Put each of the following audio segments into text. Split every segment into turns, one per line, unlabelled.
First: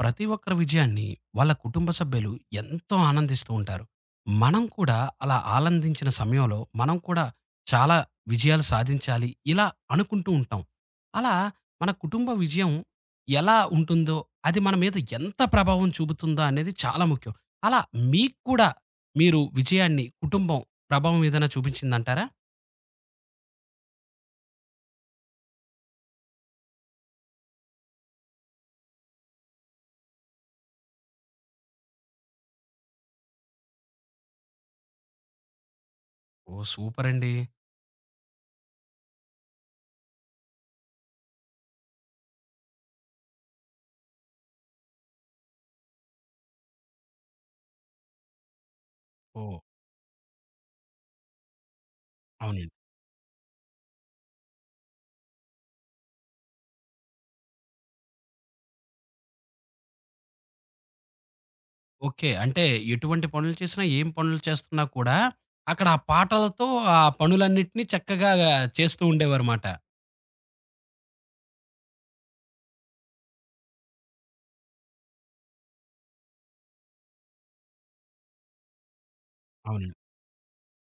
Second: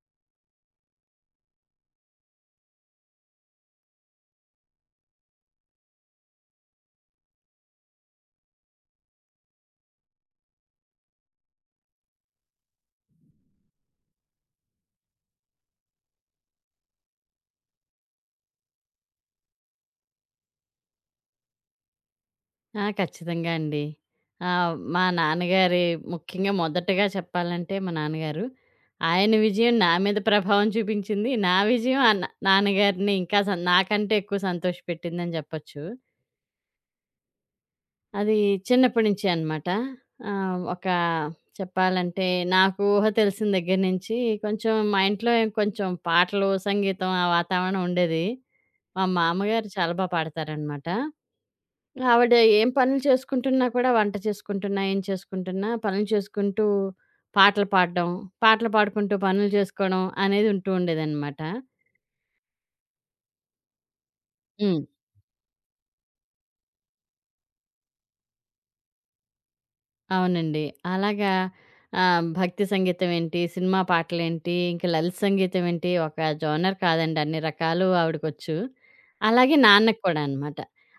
ప్రతి ఒక్కరి విజయాన్ని వాళ్ళ కుటుంబ సభ్యులు ఎంతో ఆనందిస్తూ ఉంటారు. మనం కూడా అలా ఆనందించిన సమయంలో మనం చాలా విజయాలు సాధించాలి ఇలా అనుకుంటూ ఉంటాం. అలా మన కుటుంబ విజయం ఎలా ఉంటుందో, అది మన మీద ఎంత ప్రభావం చూపుతుందో అనేది చాలా ముఖ్యం. అలా మీకు కూడా మీరు విజయాన్ని కుటుంబం ప్రభావం ఏదైనా చూపించిందంటారా?
ఆ! ఖచ్చితంగా అండి. మా నాన్నగారి ముఖ్యంగా మొదటగా చెప్పాలంటే మా నాన్నగారు. ఆయన విజయం నా మీద ప్రభావం చూపించింది. నా విజయం ఆ నా నాన్నగారిని ఇంకా నాకంటే ఎక్కువ సంతోషపెట్టిందని చెప్పొచ్చు.
ఓహ్! సూపరండి.
అది చిన్నప్పటి నుంచే అనమాట. ఒక చెప్పాలంటే నాకు ఊహ తెలిసిన దగ్గర నుంచి కొంచెం మా ఇంట్లో ఏం కొంచెం పాటలు, సంగీతం ఆ వాతావరణం ఉండేది. మా
ఓహ్!
మామగారు చాలా బా పాడతారనమాట. ఆవిడ ఏం
అవునండి.
పనులు చేసుకుంటున్నా కూడా, వంట చేసుకుంటున్నా, ఏం చేసుకుంటున్నా పనులు చేసుకుంటూ పాటలు పాడడం, పాటలు పాడుకుంటూ పనులు చేసుకోవడం అనేది ఉంటూ ఉండేదనమాట.
ఓకే. అంటే ఎటువంటి పనులు చేసినా, ఏం పనులు చేస్తున్నా కూడా అక్కడ ఆ పాటలతో ఆ పనులన్నిటిని చక్కగా చేస్తూ ఉండేవారుమాట.
అవునండి. అలాగా భక్తి సంగీతమేంటి, సినిమా పాటలేంటి, ఇంక లలిత సంగీతమేంటి, ఒక జోనర్ కాదండి. అన్ని రకాలు ఆవిడకొచ్చు. అలాగే
అవునండి.
నాన్నకి కూడా అనమాట.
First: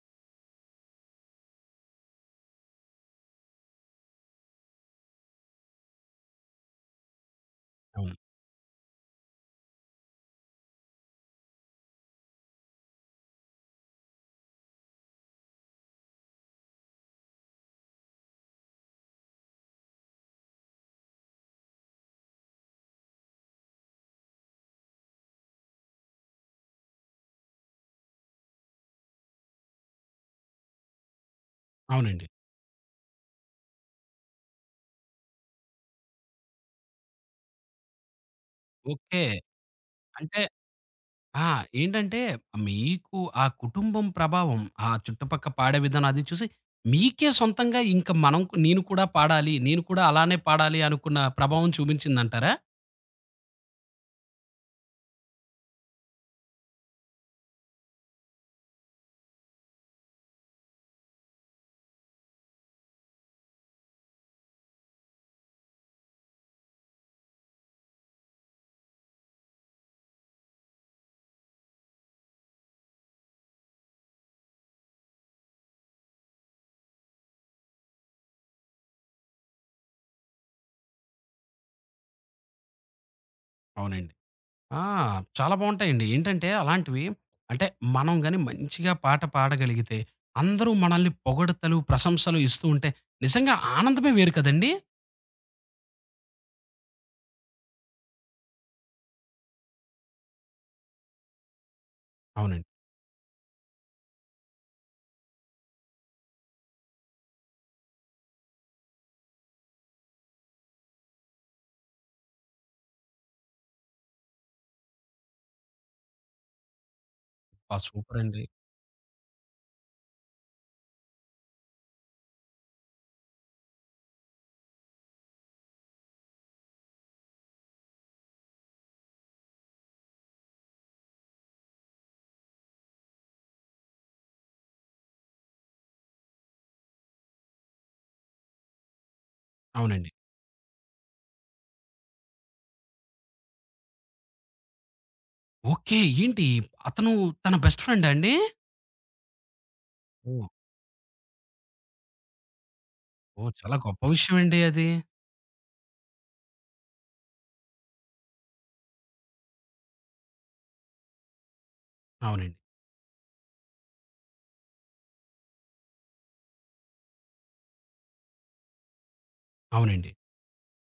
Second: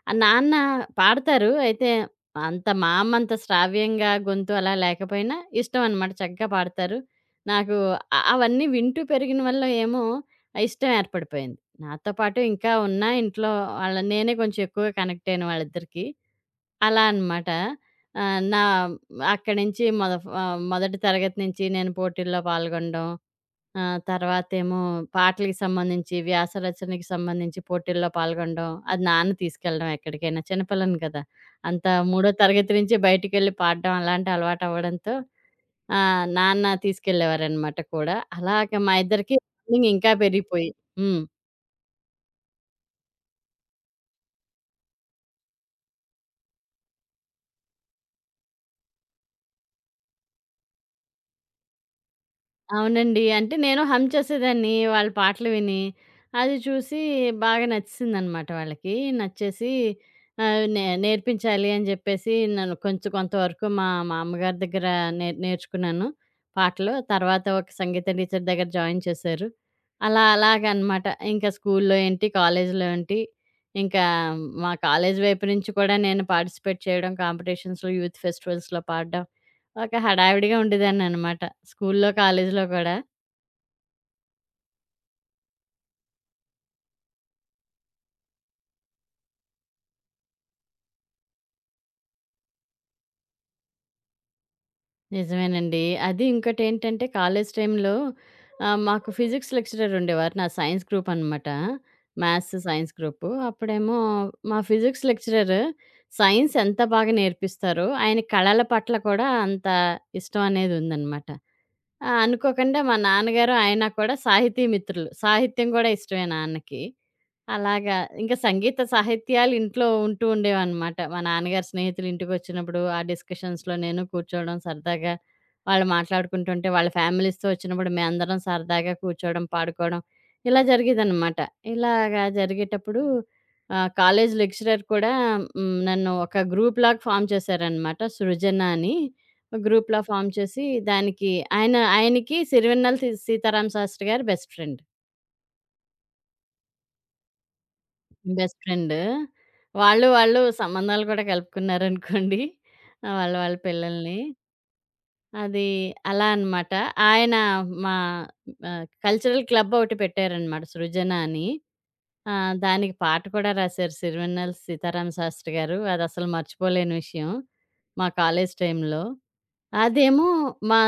ఆ నాన్న పాడతారు. అయితే అంత మా అమ్మంత శ్రావ్యంగా గొంతు అలా లేకపోయినా ఇష్టం అనమాట. చక్కగా పాడతారు. నాకు
అవును.
అవన్నీ వింటూ పెరిగిన వల్ల ఏమో ఆ ఇష్టం ఏర్పడిపోయింది. నాతో పాటు ఇంకా ఉన్నా ఇంట్లో వాళ్ళ నేనే కొంచెం ఎక్కువగా కనెక్ట్ అయిన వాళ్ళిద్దరికీ. అలా అనమాట. నా అక్కడి నుంచి మొదటి తరగతి నుంచి నేను పోటీల్లో పాల్గొనడం. తర్వాతేమో పాటలకి సంబంధించి, వ్యాస రచనకి సంబంధించి పోటీల్లో పాల్గొనడం. అది నాన్న తీసుకెళ్ళడం ఎక్కడికైనా. చిన్నపిల్లని కదా! అంత
అవునండి.
మూడో తరగతి నుంచి బయటికెళ్ళి పాడడం అలాంటి అలవాటవ్వడంతో నాన్న తీసుకెళ్ళేవారనమాట కూడా. అలాగ మా
ఓకే.
ఇద్దరికీ బాండింగ్ ఇంకా
అంటే
పెరిగిపోయి హ్మ్.
ఆ! ఏంటంటే మీకు ఆ కుటుంబం ప్రభావం, ఆ చుట్టుపక్క పాడే విధానం అది చూసి మీకే సొంతంగా ఇంక మనం నేను కూడా పాడాలి, నేను కూడా అలానే పాడాలి అనుకున్న ప్రభావం చూపించిందంటారా?
అవునండి. అంటే నేను హమ్ చేసేదాన్ని వాళ్ళ పాటలు విని. అది చూసి బాగా నచ్చేసిందనమాట వాళ్ళకి. నచ్చేసి నేర్పించాలి అని జెప్పేసి నన్ను కొంచెం కొంతవరకు మా మా అమ్మగారి దగ్గర నేర్చుకున్నాను పాటలు. తర్వాత ఒక సంగీత టీచర్ దగ్గర జాయిన్ చేశారు. అలా అలాగనమాట. ఇంకా స్కూల్లో ఏంటి, కాలేజీలో ఏంటి, ఇంకా మా కాలేజీ వైపు నుంచి కూడా నేను పార్టిసిపేట్ చేయడం, కాంపిటీషన్స్‌లో, యూత్ ఫెస్టివల్స్‌లో పాడడం ఒక హడావిడిగా ఉండేదాన్ననమాట. స్కూల్లో, కాలేజీలో కూడా.
అవునండి. ఆ! చాలా బావుంటాయండి. ఏంటంటే అలాంటివి అంటే మనం గాని మంచిగా పాట పాడగలిగితే, అందరూ మనల్ని పొగడతలు, ప్రశంసలు ఇస్తూ ఉంటే నిజంగా ఆనందమే వేరు కదండీ!
నిజమేనండి. అది ఇంకోటేంటంటే కాలేజీ టైంలో మాకు ఫిజిక్స్ లెక్చరర్ ఉండేవారు. నాది సైన్స్ గ్రూప్ అనమాట. మ్యాథ్స్,
అవునండి.
Science group. అప్పుడేమో మా ఫిజిక్స్ లెక్చరర్ సైన్స్ ఎంత బాగా నేర్పిస్తారో, ఆయన కళల పట్ల కూడా అంత ఇష్టం అనేదుందనమాట. ఆ! అనుకోకుండా మా నాన్నగారు, ఆయన కూడా సాహితీ మిత్రులు. సాహిత్యం గూడా ఇష్టమే నాన్నకి.
అబ్బా!
అలాగా
సూపర్
ఇంక
అండి.
సంగీత సాహిత్యాలు ఇంట్లో ఉంటూ ఉండేవనమాట. మా నాన్నగారి స్నేహితులు ఇంటికొచ్చినప్పుడు, ఆ డిస్కషన్స్‌లో నేను కూర్చోవడం సరదాగా, వాళ్ళు మాట్లాడుకుంటుంటే, వాళ్ళ ఫ్యామిలీస్‌తో వచ్చినప్పుడు మేమందరం సరదాగా కూర్చోవడం, పాడుకోవడం ఇలా జరిగేదనమాట. ఇలాగా జరిగేటప్పుడు కాలేజ్ లెక్చరర్ కూడా నన్ను ఒక గ్రూప్‌లాగా ఫార్మ్ చేశారనమాట 'సృజన' అని. గ్రూప్‌లా
అవునండి.
ఫార్మ్ చేసి దానికి ఆయనకి సిరివెన్నెల సీతారామ శాస్త్రి గారు బెస్ట్ ఫ్రెండ్.
ఓకే. ఏంటి అతను తన బెస్ట్ ఫ్రెండా అండి?
Best friend. వాళ్ళు
ఓహ్!
సంబంధాలు కూడా కలుపుకున్నారనుకోండి. వాళ్ళ
ఓహ్!
వాళ్ళ
చాలా గొప్ప
పిల్లల్ని.
విషయం అండి అది.
అది అలా అనమాట. ఆయన మా కల్చరల్ క్లబ్ ఒకటి పెట్టారనమాట 'సృజన' అని.
అవునండి.
దానికి పాట కూడా రాశారు 'సిరివెన్నెల సీతారామ శాస్త్రి' గారు. అదసలు మర్చిపోలేని విషయం. మా కాలేజ్ టైంలో.
అవునండి.
అదేమో మా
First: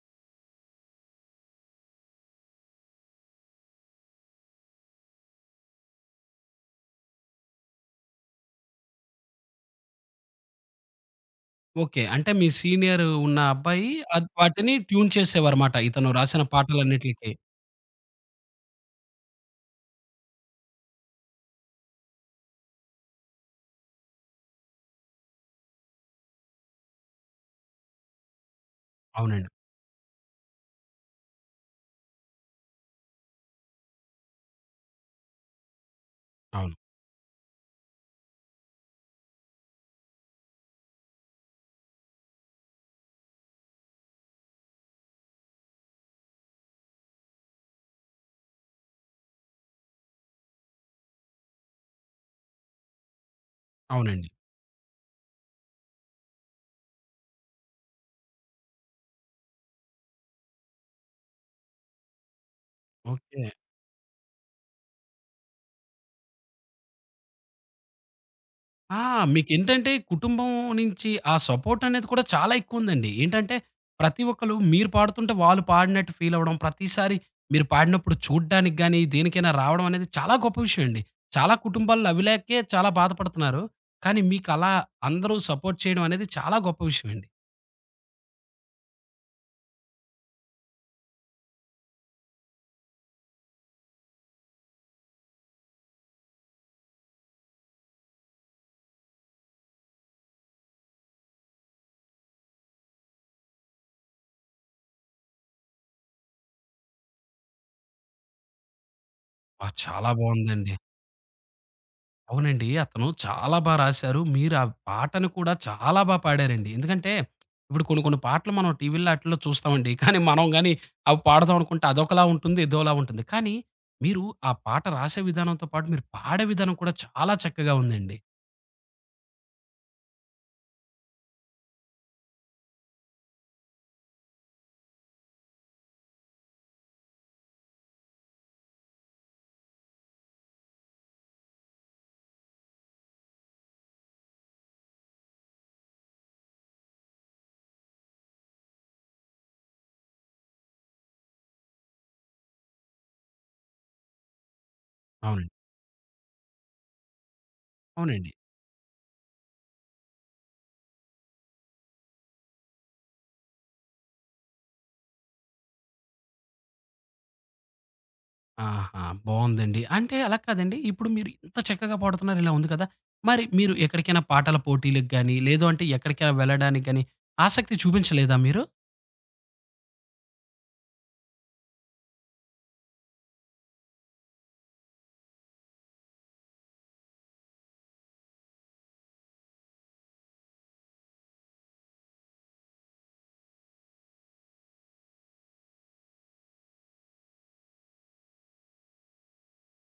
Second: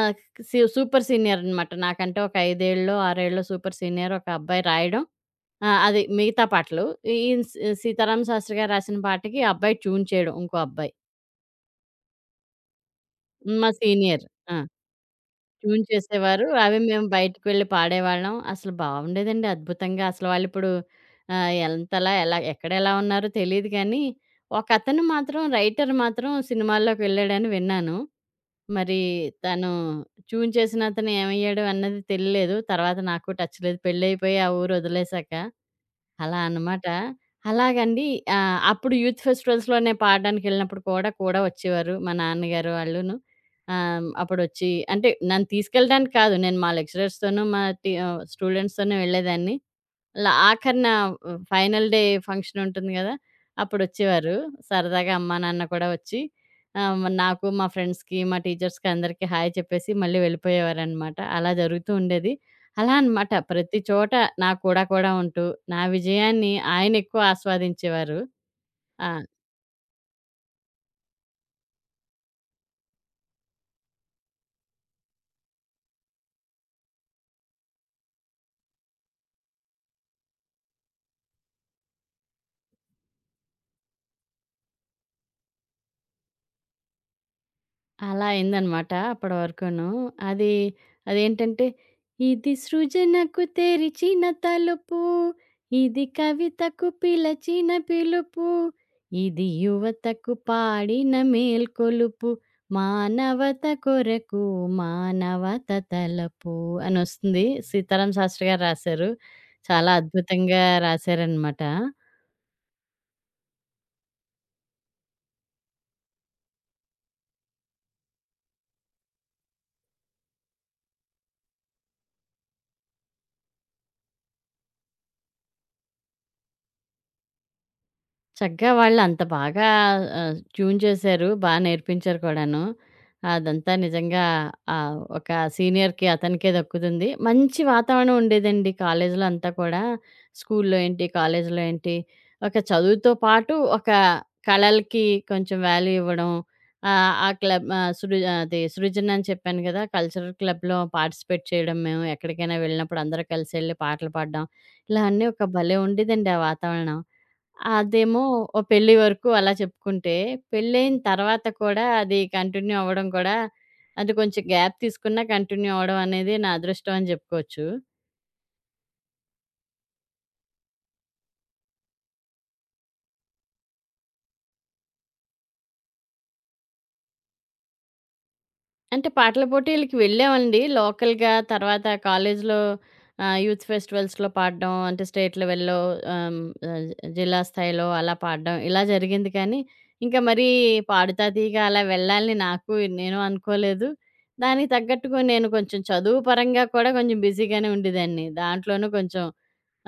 సూపర్ సీనియర్ అనమాట. నాకంటే ఒక 5 ఏళ్ళో, 6 ఏళ్ళో సూపర్ సీనియర్ ఒక అబ్బాయి రాయడం. ఆ! అది మిగతా పాటలు. ఈయన 'సీతారామ శాస్త్రి' గారు రాసిన పాటకి ఆ అబ్బాయి ట్యూన్ చేయడం ఇంకో అబ్బాయి.
ఓకే. అంటే మీ సీనియర్ ఉన్న
మా
అబ్బాయి
సీనియర్.
అద్
ఆ!
వాటిని ట్యూన్ చేసేవారమాట.
ట్యూన్
ఇతను రాసిన
చేసేవారు. అవి మేము
పాటలన్నిట్లికి.
బయటికెళ్ళి పాడేవాళ్ళం. అసలు బావుండేదండి అద్భుతంగా. అసలు వాళ్ళిప్పుడు ఎంతలా ఎలా ఎక్కడెలా ఉన్నారో తెలీదు కానీ, ఒకతను మాత్రం రైటర్ మాత్రం సినిమాల్లోకెళ్ళాడని విన్నాను. మరి
అవునండి.
తను ట్యూన్ చేసిన అతను ఏమయ్యాడు అన్నది తెలీలేదు. తర్వాత నాకు టచ్ లేదు. పెళ్ళయిపోయి ఆ ఊరు వదిలేసాక. అలా
అవును.
అనమాట. అలాగండి. అప్పుడు యూత్ ఫెస్టివల్స్‌లోనే పాడడానికెళ్ళినప్పుడు కూడా వచ్చేవారు మా నాన్నగారు వాళ్ళును. అప్పుడొచ్చి అంటే నన్ను తీసుకెళ్ళడానికి కాదు. నేను మా లెక్చరర్స్‌తోనూ, మా స్టూడెంట్స్‌తోనే వెళ్ళేదాన్ని. ఆఖరిన ఫైనల్ డే ఫంక్షన్ ఉంటుంది గదా!
అవునండి.
అప్పుడొచ్చేవారు. సరదాగా అమ్మా, నాన్న కూడా వచ్చి ఆహ్, మ నాకు, మా ఫ్రెండ్స్‌కి, మా టీచర్స్‌కి అందరికీ హాయ్ చెప్పేసి మళ్ళీ వెళ్ళిపోయేవారనమాట. అలా జరుగుతూ ఉండేది. అలా అనమాట
ఓకే.
ప్రతి చోట నా కూడా కూడా ఉంటూ, నా విజయాన్ని ఆయనెక్కువ ఆస్వాదించేవారు.
ఆ!
ఆ!
మీకేంటంటే కుటుంబం నుంచి ఆ సపోర్ట్ అనేది కూడా చాలా ఎక్కువుందండి. ఏంటంటే ప్రతి ఒక్కళ్ళు మీరు పాడుతుంటే వాళ్ళు పాడినట్టు ఫీల్ అవ్వడం, ప్రతిసారి మీరు పాడినప్పుడు చూడ్డానికి గాని, దేనికైనా రావడం అనేది చాలా గొప్ప విషయం అండి. చాలా కుటుంబాల్లో అవి లేకే చాలా బాధపడుతున్నారు. కానీ మీకలా అందరూ సపోర్ట్ చేయడం అనేది చాలా గొప్ప విషయం అండి.
అలా అయిందనమాట అప్పటి వరకును. అది అదేంటంటే, ఇది సృజనకు తెరిచిన తలుపు, ఇది కవితకు పిలచిన పిలుపు, ఇది యువతకు పాడిన మేల్కొలుపు, మానవత కొరకు మానవత తలపు అనొస్తుంది. సీతారామ శాస్త్రి గారు రాశారు.
ఆ!
చాలా
చాలా
అద్భుతంగా
బావుందండి.
రాశారనమాట.
అవునండి. అతను చాలా బా రాశారు. మీరు ఆ పాటను కూడా చాలా బా పాడారండి. ఎందుకంటే, ఇప్పుడు కొన్ని కొన్ని పాటలు మనం టీవీల్లో ఆటిల్లో చూస్తామండి. కానీ మనం గాని అవి పాడదాం అనుకుంటే అదొకలా ఉంటుంది, ఇదోలా ఉంటుంది. కానీ మీరు ఆ పాట రాసే విధానంతో పాటు మీరు పాడే విధానం కూడా చాలా చక్కగా ఉందండి.
చక్కగా వాళ్ళంత బాగా ట్యూన్ చేశారు. బా నేర్పించారు కూడాను. అదంతా నిజంగా ఒక సీనియర్‌కి అతనికే దక్కుతుంది. మంచి వాతావరణం ఉండేదండి కాలేజీలో అంతా కూడా. స్కూల్లో ఏంటి, కాలేజీలో ఏంటి, ఒక చదువుతో పాటు ఒక కళలకి కొంచెం వాల్యూ ఇవ్వడం. ఆహ్, ఆ క్లబ్ ఆహ్, సృ అది సృజన అని చెప్పాను కదా! కల్చరల్ క్లబ్‌లో పార్టిసిపేట్ చేయడం మేము. ఎక్కడికైనా వెళ్ళినప్పుడు అందరూ కలిసెళ్లి పాటలు పాడడం. ఇలా అన్నీ ఒక
అవునండి.
భలే ఉండేదండి ఆ వాతావరణం. అదేమో
అవునండి.
ఓ పెళ్లి వరకు అలా చెప్పుకుంటే, పెళ్లయిన తర్వాత కూడా అది కంటిన్యూ అవ్వడం కూడా, అది కొంచెం గ్యాప్ తీసుకున్నా కంటిన్యూ అవ్వడం అనేది నా అదృష్టం అని జెప్పుకోవచ్చు.
ఆహా! బావుందండి. అంటే అలా కాదండి. ఇప్పుడు మీరు ఇంత చక్కగా పాడుతున్నారు ఇలా ఉంది కదా! మరి మీరు ఎక్కడికైనా పాటల పోటీలకు గాని, లేదు అంటే ఎక్కడికైనా వెళ్ళడానికి గాని ఆసక్తి చూపించలేదా మీరు?
అంటే పాటల పోటీలకి వెళ్ళామండి. లోకల్‌గా తర్వాత కాలేజీలో యూత్ ఫెస్టివల్స్‌లో పాడడం అంటే స్టేట్ లెవెల్‌లో ఆహ్, ఆహ్, జిల్లా స్థాయిలో అలా పాడడం ఇలా జరిగింది కానీ, ఇంకా మరీ పాడుతా తీగ అలా వెళ్ళాలని నాకు నేను అనుకోలేదు. దానికి తగ్గట్టుగా నేను కొంచెం చదువు పరంగా కూడా కొంచెం బిజీగానే ఉండేదాన్ని. దాంట్లోనూ కొంచెం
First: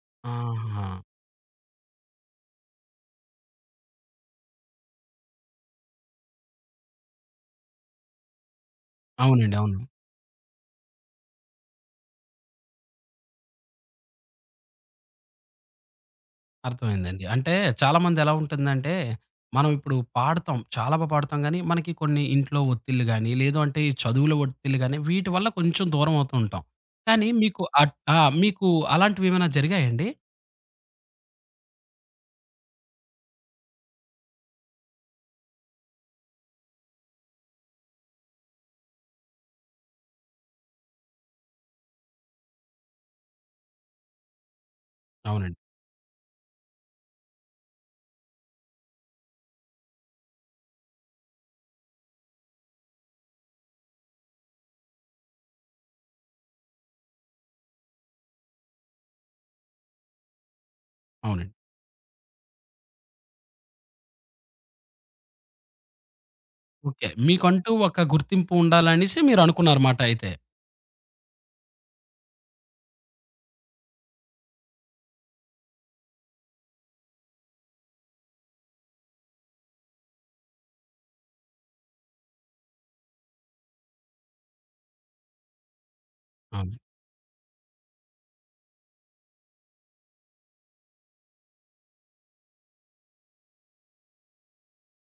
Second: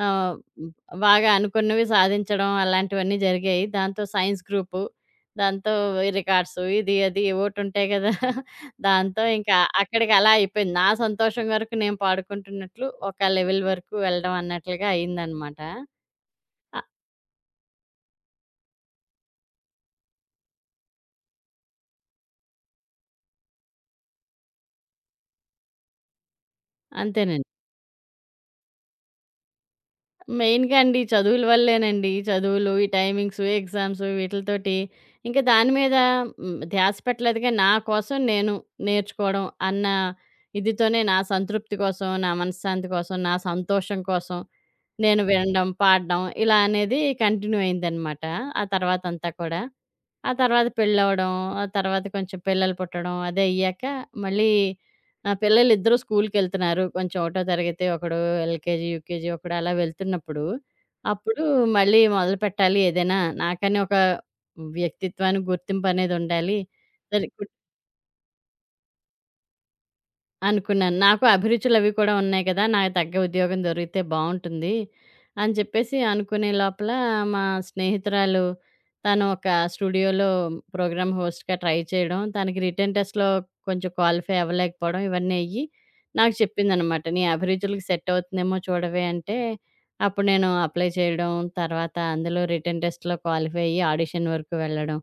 ఆహ్,
ఆహా!
బాగా అనుకున్నవి సాధించడం అలాంటివన్నీ జరిగాయి. దాంతో సైన్స్ గ్రూపు, దాంతో ఈ రికార్డ్స్ ఇది అది ఏవోటి ఉంటాయి కదా! దాంతో
అవునండి.
ఇంకా
అవును.
అక్కడికలా అయిపోయింది. నా సంతోషం వరకు నేను పాడుకుంటున్నట్లు, ఒక లెవెల్ వరకు వెళ్ళడం అన్నట్లుగా అయిందనమాట. అ
అర్థమైందండి. అంటే చాలామంది ఎలా ఉంటుందంటే, మనం ఇప్పుడు పాడతాం. చాలా బా పాడతాం గానీ, మనకి కొన్ని ఇంట్లో ఒత్తిళ్ళు గానీ, లేదు అంటే ఈ చదువుల ఒత్తిళ్ళు గానీ, వీటి వల్ల కొంచెం దూరం అవుతూ ఉంటాం. కానీ
అంతేనండి.
మీకు అట్ ఆ! మీకు అలాంటివేమైనా జరిగాయండి?
మెయిన్‌గా అండి చదువుల వల్లేనండి. చదువులు, ఈ టైమింగ్స్, ఎగ్జామ్స్ వీటిలతోటి ఇంకా దాని మీద ధ్యాస పెట్టలేదు గానీ, నా కోసం నేను నేర్చుకోవడం అన్న ఇదితోనే నా సంతృప్తి కోసం, నా మనశ్శాంతి కోసం, నా సంతోషం కోసం నేను
అవునండి.
వినడం, పాడడం ఇలా అనేది కంటిన్యూ అయిందనమాట. ఆ తర్వాతంతా కూడా. ఆ తర్వాత పెళ్ళవ్వడం, ఆ తర్వాత కొంచెం పిల్లలు పుట్టడం అదయ్యాక మళ్ళీ ఆ! పిల్లలిద్దరూ స్కూలుకెళ్తున్నారు. కొంచెం ఒకటో తరగతి ఒకడు ఎల్‌కేజీ, యూకేజీ ఒకడు అలా వెళ్తున్నప్పుడు, అప్పుడు
అవునండి.
మళ్ళీ మొదలుపెట్టాలి ఏదైనా. నాకని ఒక వ్యక్తిత్వానికి గుర్తింపనేదుండాలి.
ఓకే.
సరే
మీకంటూ ఒక గుర్తింపు ఉండాలనేసి మీరనుకున్నారమాట అయితే.
అనుకున్నాను. నాకు అభిరుచులవి కూడా ఉన్నాయి కదా! నాకు తగ్గ ఉద్యోగం దొరికితే బావుంటుంది. అని చెప్పేసి అనుకునే లోపల మా స్నేహితురాలు తను ఒక స్టూడియోలో ప్రోగ్రామ్ హోస్ట్‌గా ట్రై చేయడం, తనకి రిటెన్ టెస్ట్‌లో కొంచెం క్వాలిఫై అవ్వలేకపోవడం ఇవన్నీ అయ్యి నాకు
అవును.
చెప్పిందనమాట. "నీ అభిరుచులకి సెట్ అవుతుందేమో చూడవే" అంటే అప్పుడు నేను అప్లై చేయడం, తర్వాత అందులో రిటెన్ టెస్ట్‌లో క్వాలిఫై అయ్యి ఆడిషన్ వరకు వెళ్ళడం.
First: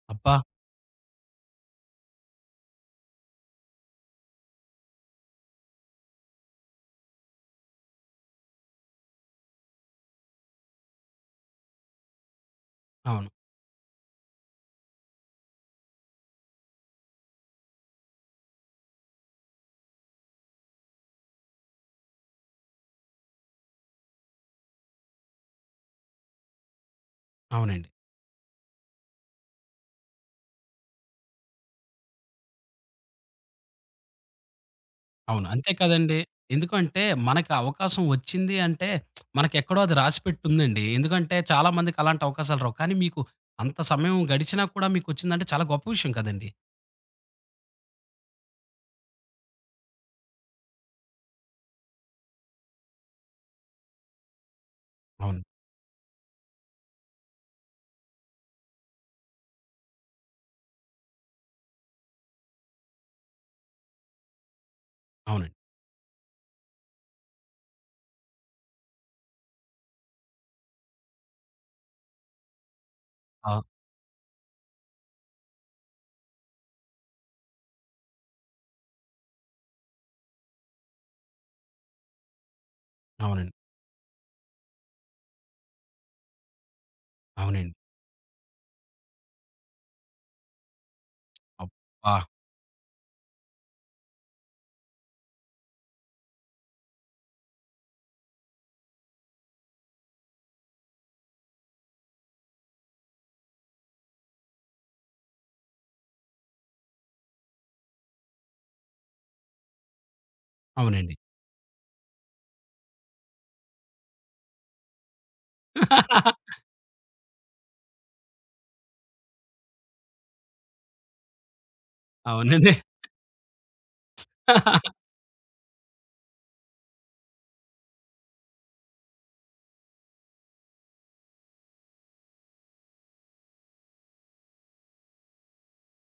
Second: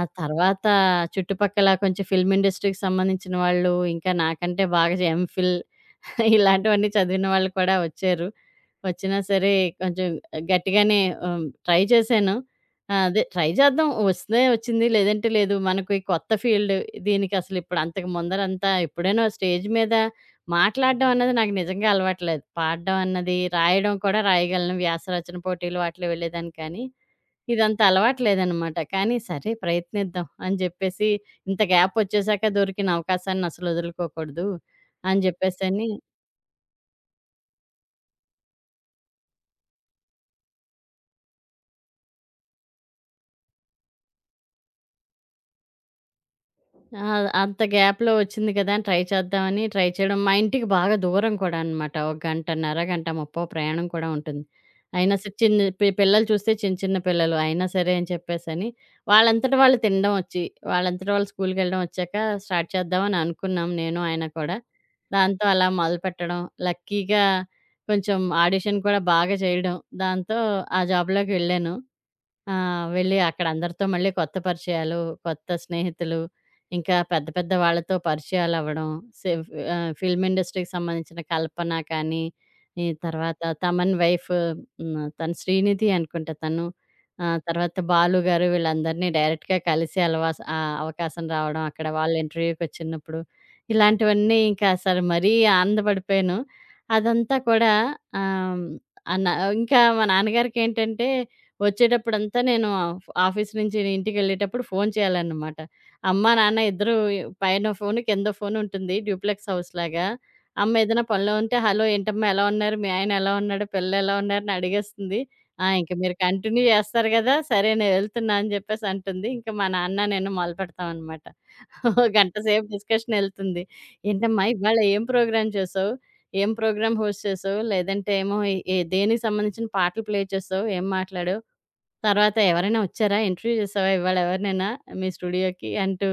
ఆ
అబ్బా!
తర్వాత చుట్టుపక్కల కొంచెం ఫిల్మ్ ఇండస్ట్రీకి సంబంధించిన వాళ్ళు, ఇంకా నాకంటే బాగా ఎంఫిల్ ఇలాంటివన్నీ చదివిన వాళ్ళు కూడా వచ్చారు. వచ్చినా సరే కొంచెం గట్టిగానే ట్రై చేశాను. అదే
అవును.
ట్రై చేద్దాం వస్తే వచ్చింది లేదంటే లేదు. మనకి కొత్త ఫీల్డ్ దీనికసలు ఇప్పుడు అంతకు ముందరంతా ఎప్పుడైనా స్టేజ్ మీద మాట్లాడడం అన్నది నాకు నిజంగా అలవాట్లేదు. పాడడం అన్నది, రాయడం కూడా రాయగలను. వ్యాస రచన పోటీలు వాటిలో వెళ్ళేదాన్ని కానీ ఇదంత
అవునండి.
అలవాట్లేదనమాట. కానీ సరే ప్రయత్నిద్దాం అని జెప్పేసి ఇంత గ్యాపొచ్చేసాక దొరికిన అవకాశాన్నసలు వదులుకోకూడదు అని
అవును. అంతే
జెప్పేసని
కదండీ. ఎందుకంటే మనకి ఆ అవకాశం వచ్చింది అంటే మనకెక్కడో అది రాసిపెట్టుందండి. ఎందుకంటే చాలా మందికి అలాంటి అవకాశాలు రావు. కానీ మీకు అంత సమయం గడిచినా కూడా మీకొచ్చిందంటే చాలా గొప్ప విషయం కదండీ.
ఆ! అంత గ్యాప్‌లో వచ్చింది కదా! అని ట్రై చేద్దామని ట్రై చేయడం. మా ఇంటికి బాగా దూరం కూడా అనమాట. ఒక గంటన్నర, గంట ముప్పో ప్రయాణం కూడా ఉంటుంది. అయినా సరే
అవును.
చిన్న పి పిల్లలు చూస్తే చిన్న చిన్న పిల్లలు. అయినా సరే అని చెప్పేసని వాళ్ళంతట వాళ్ళు తినడం వచ్చి, వాళ్ళంతట వాళ్ళు స్కూల్‌కెళ్ళడం వచ్చాక స్టార్ట్ చేద్దామని అనుకున్నాం నేను, ఆయన కూడా. దాంతో
అవునండి.
అలా మొదలుపెట్టడం, లక్కీగా కొంచెం ఆడిషన్ కూడా బాగా చేయడం. దాంతో ఆ జాబ్‌లోకి వెళ్ళాను. ఆ! వెళ్ళి అక్కడ
ఆ!
అందరితో మళ్ళీ కొత్త పరిచయాలు, కొత్త స్నేహితులు, ఇంకా పెద్ద పెద్ద వాళ్ళతో పరిచయాలవ్వడం. సెవ్ ఫిల్మ్ ఇండస్ట్రీకి సంబంధించిన కల్పన కానీ, ఈ తర్వాత
అవునండి.
తమన్ వైఫ్ తను శ్రీనిధి అనుకుంటా తను. తర్వాత
అవునండి.
బాలు గారు వీళ్ళందరినీ డైరెక్ట్‌గా కలిసే అవకాశం రావడం అక్కడ
అబ్బా!
వాళ్ళు ఇంటర్వ్యూకొచ్చినప్పుడు. ఇలాంటివన్నీ ఇంకా అసలు మరీ ఆనందపడిపోయాను. అదంతా కూడా ఆహ్, హ్మ్. ఆహ్, నా ఇంకా మా నాన్నగారికేంటంటే వచ్చేటప్పుడంతా నేను ఆఫీస్ నుంచి ఇంటికెళ్ళేటప్పుడు ఫోను చేయాలనమాట. అమ్మ, నాన్న ఇద్దరూ పైనో ఫోను, కిందో ఫోనుంటుంది డ్యూప్లెక్స్ హౌస్‌లాగా. అమ్మ ఏదైనా
అవునండి.
పనిలో ఉంటే, "హలో! ఏంటమ్మా ఎలా ఉన్నారు? మీ ఆయన ఎలా ఉన్నాడు? పిల్లలెలా ఉన్నారని?" అడిగేస్తుంది. ఆ! ఇంక మీరు కంటిన్యూ జేస్తారు గదా! సరే నేను వెళ్తున్నా అని జెప్పేసంటుంది. ఇంక మా నాన్న, నేను మొదలుపెడతామనమాట. ఓ గంట సేపు
అవునండి.
డిస్కషనెళ్తుంది. "ఏంటమ్మా ఇవాళ ఏం ప్రోగ్రామ్ చేసావు? ఏం ప్రోగ్రామ్ హోస్ట్ చేసావు? లేదంటే ఏమో ఏ ఏ- దేనికి సంబంధించిన పాటలు ప్లే చేసావు? ఏం మాట్లాడావు?" తర్వాత ఎవరైనా వచ్చారా? ఇంటర్వ్యూ చేసావా ఇవాళ ఎవరినైనా మీ స్టూడియోకి? అంటూ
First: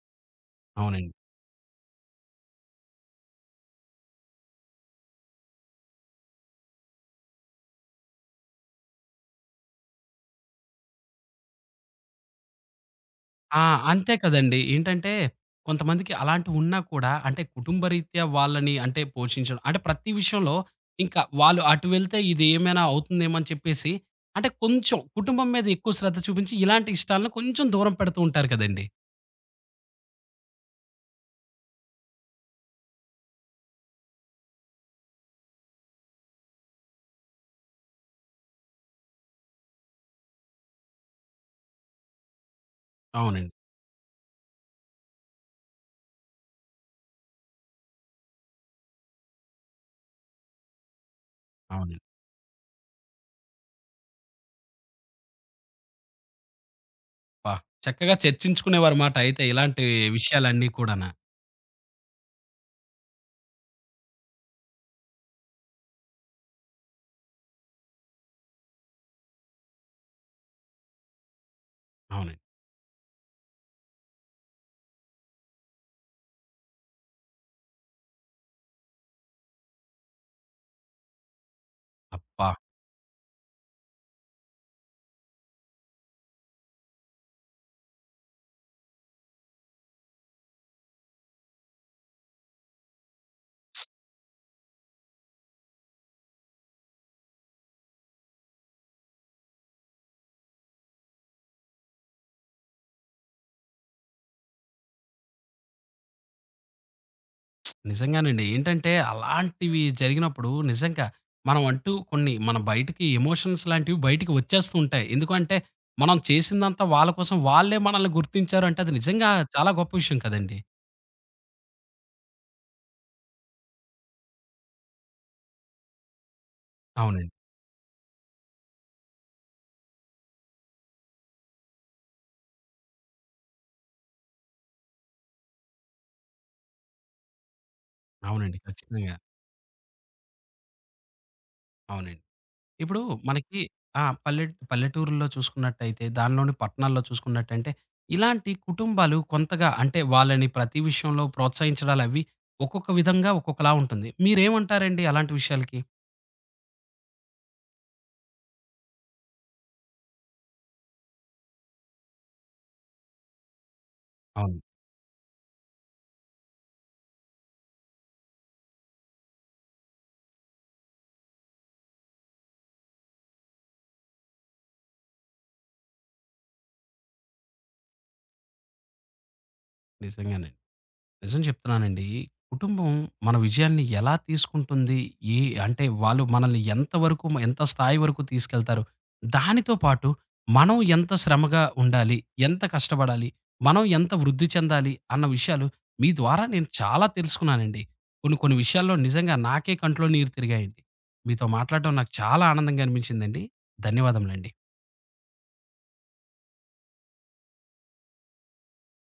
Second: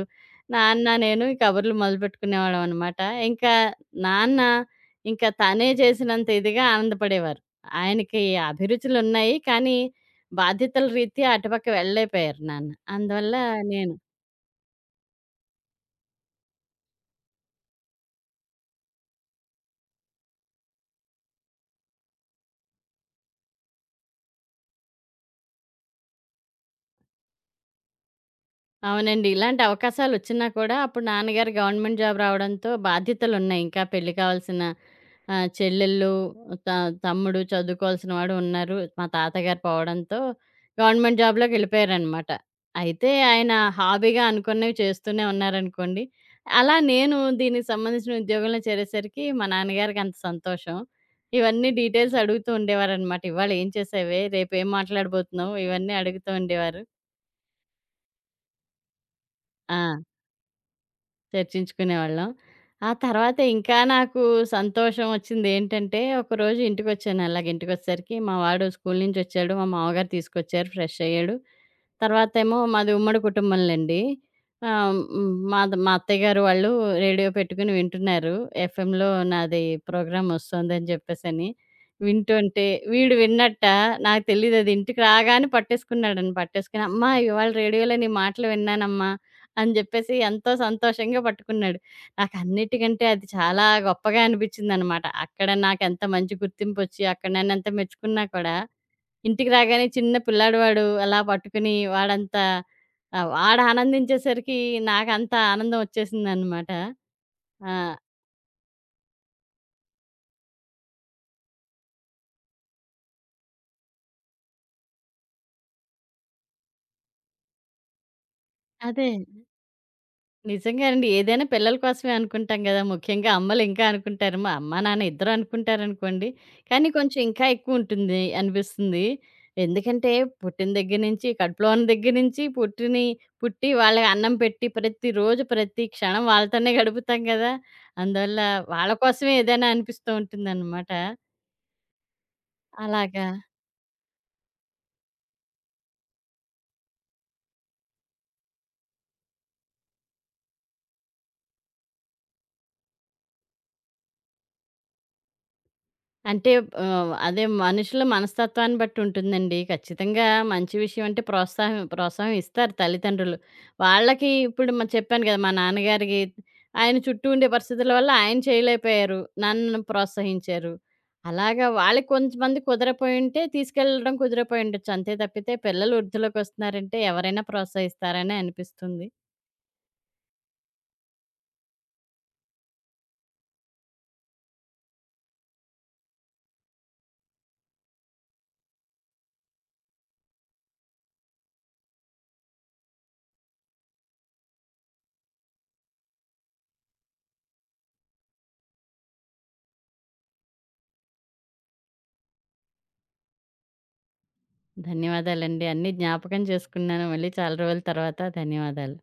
నాన్న,
అవునండి.
నేను ఈ కబుర్లు మొదలుపెట్టుకునేవాళ్ళం అనమాట. ఇంకా నాన్న ఇంకా తనే చేసినంత ఇదిగా ఆనందపడేవారు. ఆయనకి అభిరుచులున్నాయి. కానీ, బాధ్యతల రీత్యా అటుపక్క వెళ్ళలేకపోయారు నాన్న. అందువల్ల
ఆ!
నేను
అంతే కదండీ. ఏంటంటే, కొంతమందికి అలాంటివున్నా కూడా అంటే, కుటుంబరీత్యా వాళ్ళని అంటే పోషించడం అంటే ప్రతి విషయంలో ఇంకా వాళ్ళు అటు వెళ్తే ఇది ఏమైనా అవుతుందేమో అని చెప్పేసి, అంటే కొంచెం కుటుంబం మీద ఎక్కువ శ్రద్ధ చూపించి, ఇలాంటి ఇష్టాలను కొంచెం దూరం పెడుతూ ఉంటారు కదండీ.
అవునండి. ఇలాంటి అవకాశాలొచ్చినా కూడా అప్పుడు నాన్నగారు గవర్నమెంట్ జాబ్ రావడంతో బాధ్యతలున్నాయి. ఇంకా పెళ్లి కావాల్సిన చెల్లెళ్ళు, త తమ్ముడు చదువుకోవాల్సిన వాడు ఉన్నారు. మా తాతగారు పోవడంతో గవర్నమెంట్ జాబ్‌లోకెళ్ళిపోయారనమాట. అయితే ఆయన
అవునండి.
హాబీగా అనుకున్నవి చేస్తూనే ఉన్నారనుకోండి. అలా నేను దీనికి సంబంధించిన ఉద్యోగంలో చేరేసరికి మా నాన్నగారికి అంత సంతోషం. ఇవన్నీ
అవునండి.
డీటెయిల్స్ అడుగుతూ ఉండేవారనమాట. "ఇవాళ ఏం చేసావే? రేపు ఏం మాట్లాడబోతున్నావు?" ఇవన్నీ అడుగుతూ ఉండేవారు.
అబ్బా! చక్కగా చర్చించుకునేవారుమాట అయితే
ఆ!
ఇలాంటి విషయాలన్నీ కూడాన.
చర్చించుకునేవాళ్ళం. ఆ తర్వాత ఇంకా నాకు సంతోషం వచ్చిందేంటంటే, ఒకరోజు ఇంటికొచ్చాను అలాగ ఇంటికొచ్చేసరికి మా వాడు స్కూలు నుంచొచ్చాడు. మా మామగారు తీసుకొచ్చారు. ఫ్రెష్ అయ్యాడు.
అవునండి.
తర్వాతేమో మాది ఉమ్మడి కుటుంబంలెండి. ఆహ్, హ్మ్. మాది మా అత్తయ్య గారు వాళ్ళు రేడియో పెట్టుకొని వింటున్నారు. ఎఫ్ఎంలో నాది ప్రోగ్రామ్ ఒస్తోందని జెప్పేసని.
అబ్బా!
వింటుంటే వీడు విన్నట్ట నాకు తెలీదది. ఇంటికి రాగానే పట్టేసుకున్నాడని. పట్టేసుకొని, "అమ్మా! ఇవాళ రేడియోలో నీ మాటలు విన్నానమ్మా" అని జెప్పేసి ఎంతో సంతోషంగా పట్టుకున్నాడు. నాకన్నిటికంటే అది చాలా గొప్పగా అనిపిచ్చిందనమాట. అక్కడ నాకెంత మంచి గుర్తింపొచ్చి అక్కడ నన్నెంత మెచ్చుకున్నా కూడా ఇంటికి రాగానే చిన్న పిల్లాడు వాడు అలా పట్టుకుని వాడంత వాడు ఆనందించేసరికి నాకంత ఆనందం వచ్చేసిందనమాట. ఆ!
నిజంగానండి. ఏంటంటే అలాంటివి జరిగినప్పుడు నిజంగా మనం అంటూ కొన్ని మన బయటికి ఎమోషన్స్ లాంటివి బయటికి వచ్చేస్తూ ఉంటాయి. ఎందుకంటే మనం చేసిందంతా వాళ్ళ కోసం వాళ్ళే మనల్ని గుర్తించారు అంటే అది
అదే.
నిజంగా చాలా గొప్ప విషయం కదండీ!
నిజంగా అండి. ఏదైనా పిల్లల కోసమే అనుకుంటాం గదా! ముఖ్యంగా అమ్మలు ఇంకా అనుకుంటారు. మా అమ్మ, నాన్న ఇద్దరు అనుకుంటారనుకోండి. కానీ కొంచెం
అవునండి.
ఇంకా ఎక్కువుంటుంది అనిపిస్తుంది. ఎందుకంటే పుట్టిన దగ్గర నుంచి, కడుపులో ఉన్న దగ్గర నుంచి పుట్టి వాళ్ళకి అన్నం పెట్టి ప్రతిరోజు, ప్రతి క్షణం వాళ్ళతోనే గడుపుతాం గదా! అందువల్ల
అవునండి.
వాళ్ళ
ఖచ్చితంగా.
కోసమే ఏదైనా అనిపిస్తూ ఉంటుందన్నమాట.
అవునండి. ఇప్పుడు
అలాగా.
మనకి ఆ! పల్లెటూరుల్లో చూసుకున్నట్టయితే దానిలోని పట్టణాల్లో చూసుకున్నట్టంటే ఇలాంటి కుటుంబాలు కొంతగా అంటే వాళ్ళని ప్రతి విషయంలో ప్రోత్సహించడాలవి ఒక్కొక్క విధంగా ఒక్కొక్కలా ఉంటుంది. మీరేమంటారండి అలాంటి విషయాలకి?
అంటే అదే మనుషుల మనస్తత్వాన్ని బట్టి ఉంటుందండి. ఖచ్చితంగా మంచి విషయం అంటే ప్రోత్సాహం ప్రోత్సాహం ఇస్తారు తల్లిదండ్రులు. వాళ్ళకి
అవును.
ఇప్పుడు చెప్పాను కదా! మా నాన్నగారికి ఆయన చుట్టూ ఉండే పరిస్థితుల వల్ల ఆయన చేయలేకపోయారు. నన్ను ప్రోత్సహించారు. అలాగా వాళ్ళకి కొంతమంది కుదరపోయి ఉంటే తీసుకెళ్ళడం కుదిరిపోయి ఉండొచ్చు. అంతే తప్పితే పిల్లలు వృద్ధిలోకి వస్తున్నారంటే ఎవరైనా ప్రోత్సహిస్తారనే అనిపిస్తుంది.
నిజంగానే. నిజం చెప్తున్నానండి. కుటుంబం మన విజయాన్ని ఎలా తీసుకుంటుంది? ఏ అంటే వాళ్ళు మనల్ని ఎంతవరకు ఎంత స్థాయి వరకు తీసుకెళ్తారు? దానితో పాటు మనం ఎంత శ్రమగా ఉండాలి? ఎంత కష్టపడాలి? మనం ఎంత వృద్ధి చెందాలి? అన్న విషయాలు మీ ద్వారా నేను చాలా తెలుసుకున్నానండి. కొన్ని కొన్ని విషయాల్లో నిజంగా నాకే కంట్లో నీరు తిరిగాయండి. మీతో మాట్లాడడం నాకు చాలా ఆనందంగా అనిపించిందండి. ధన్యవాదములండి.
ధన్యవాదాలండి. అన్నీ జ్ఞాపకం చేసుకున్నాను. మళ్ళీ చాలా రోజుల తర్వాత ధన్యవాదాలు.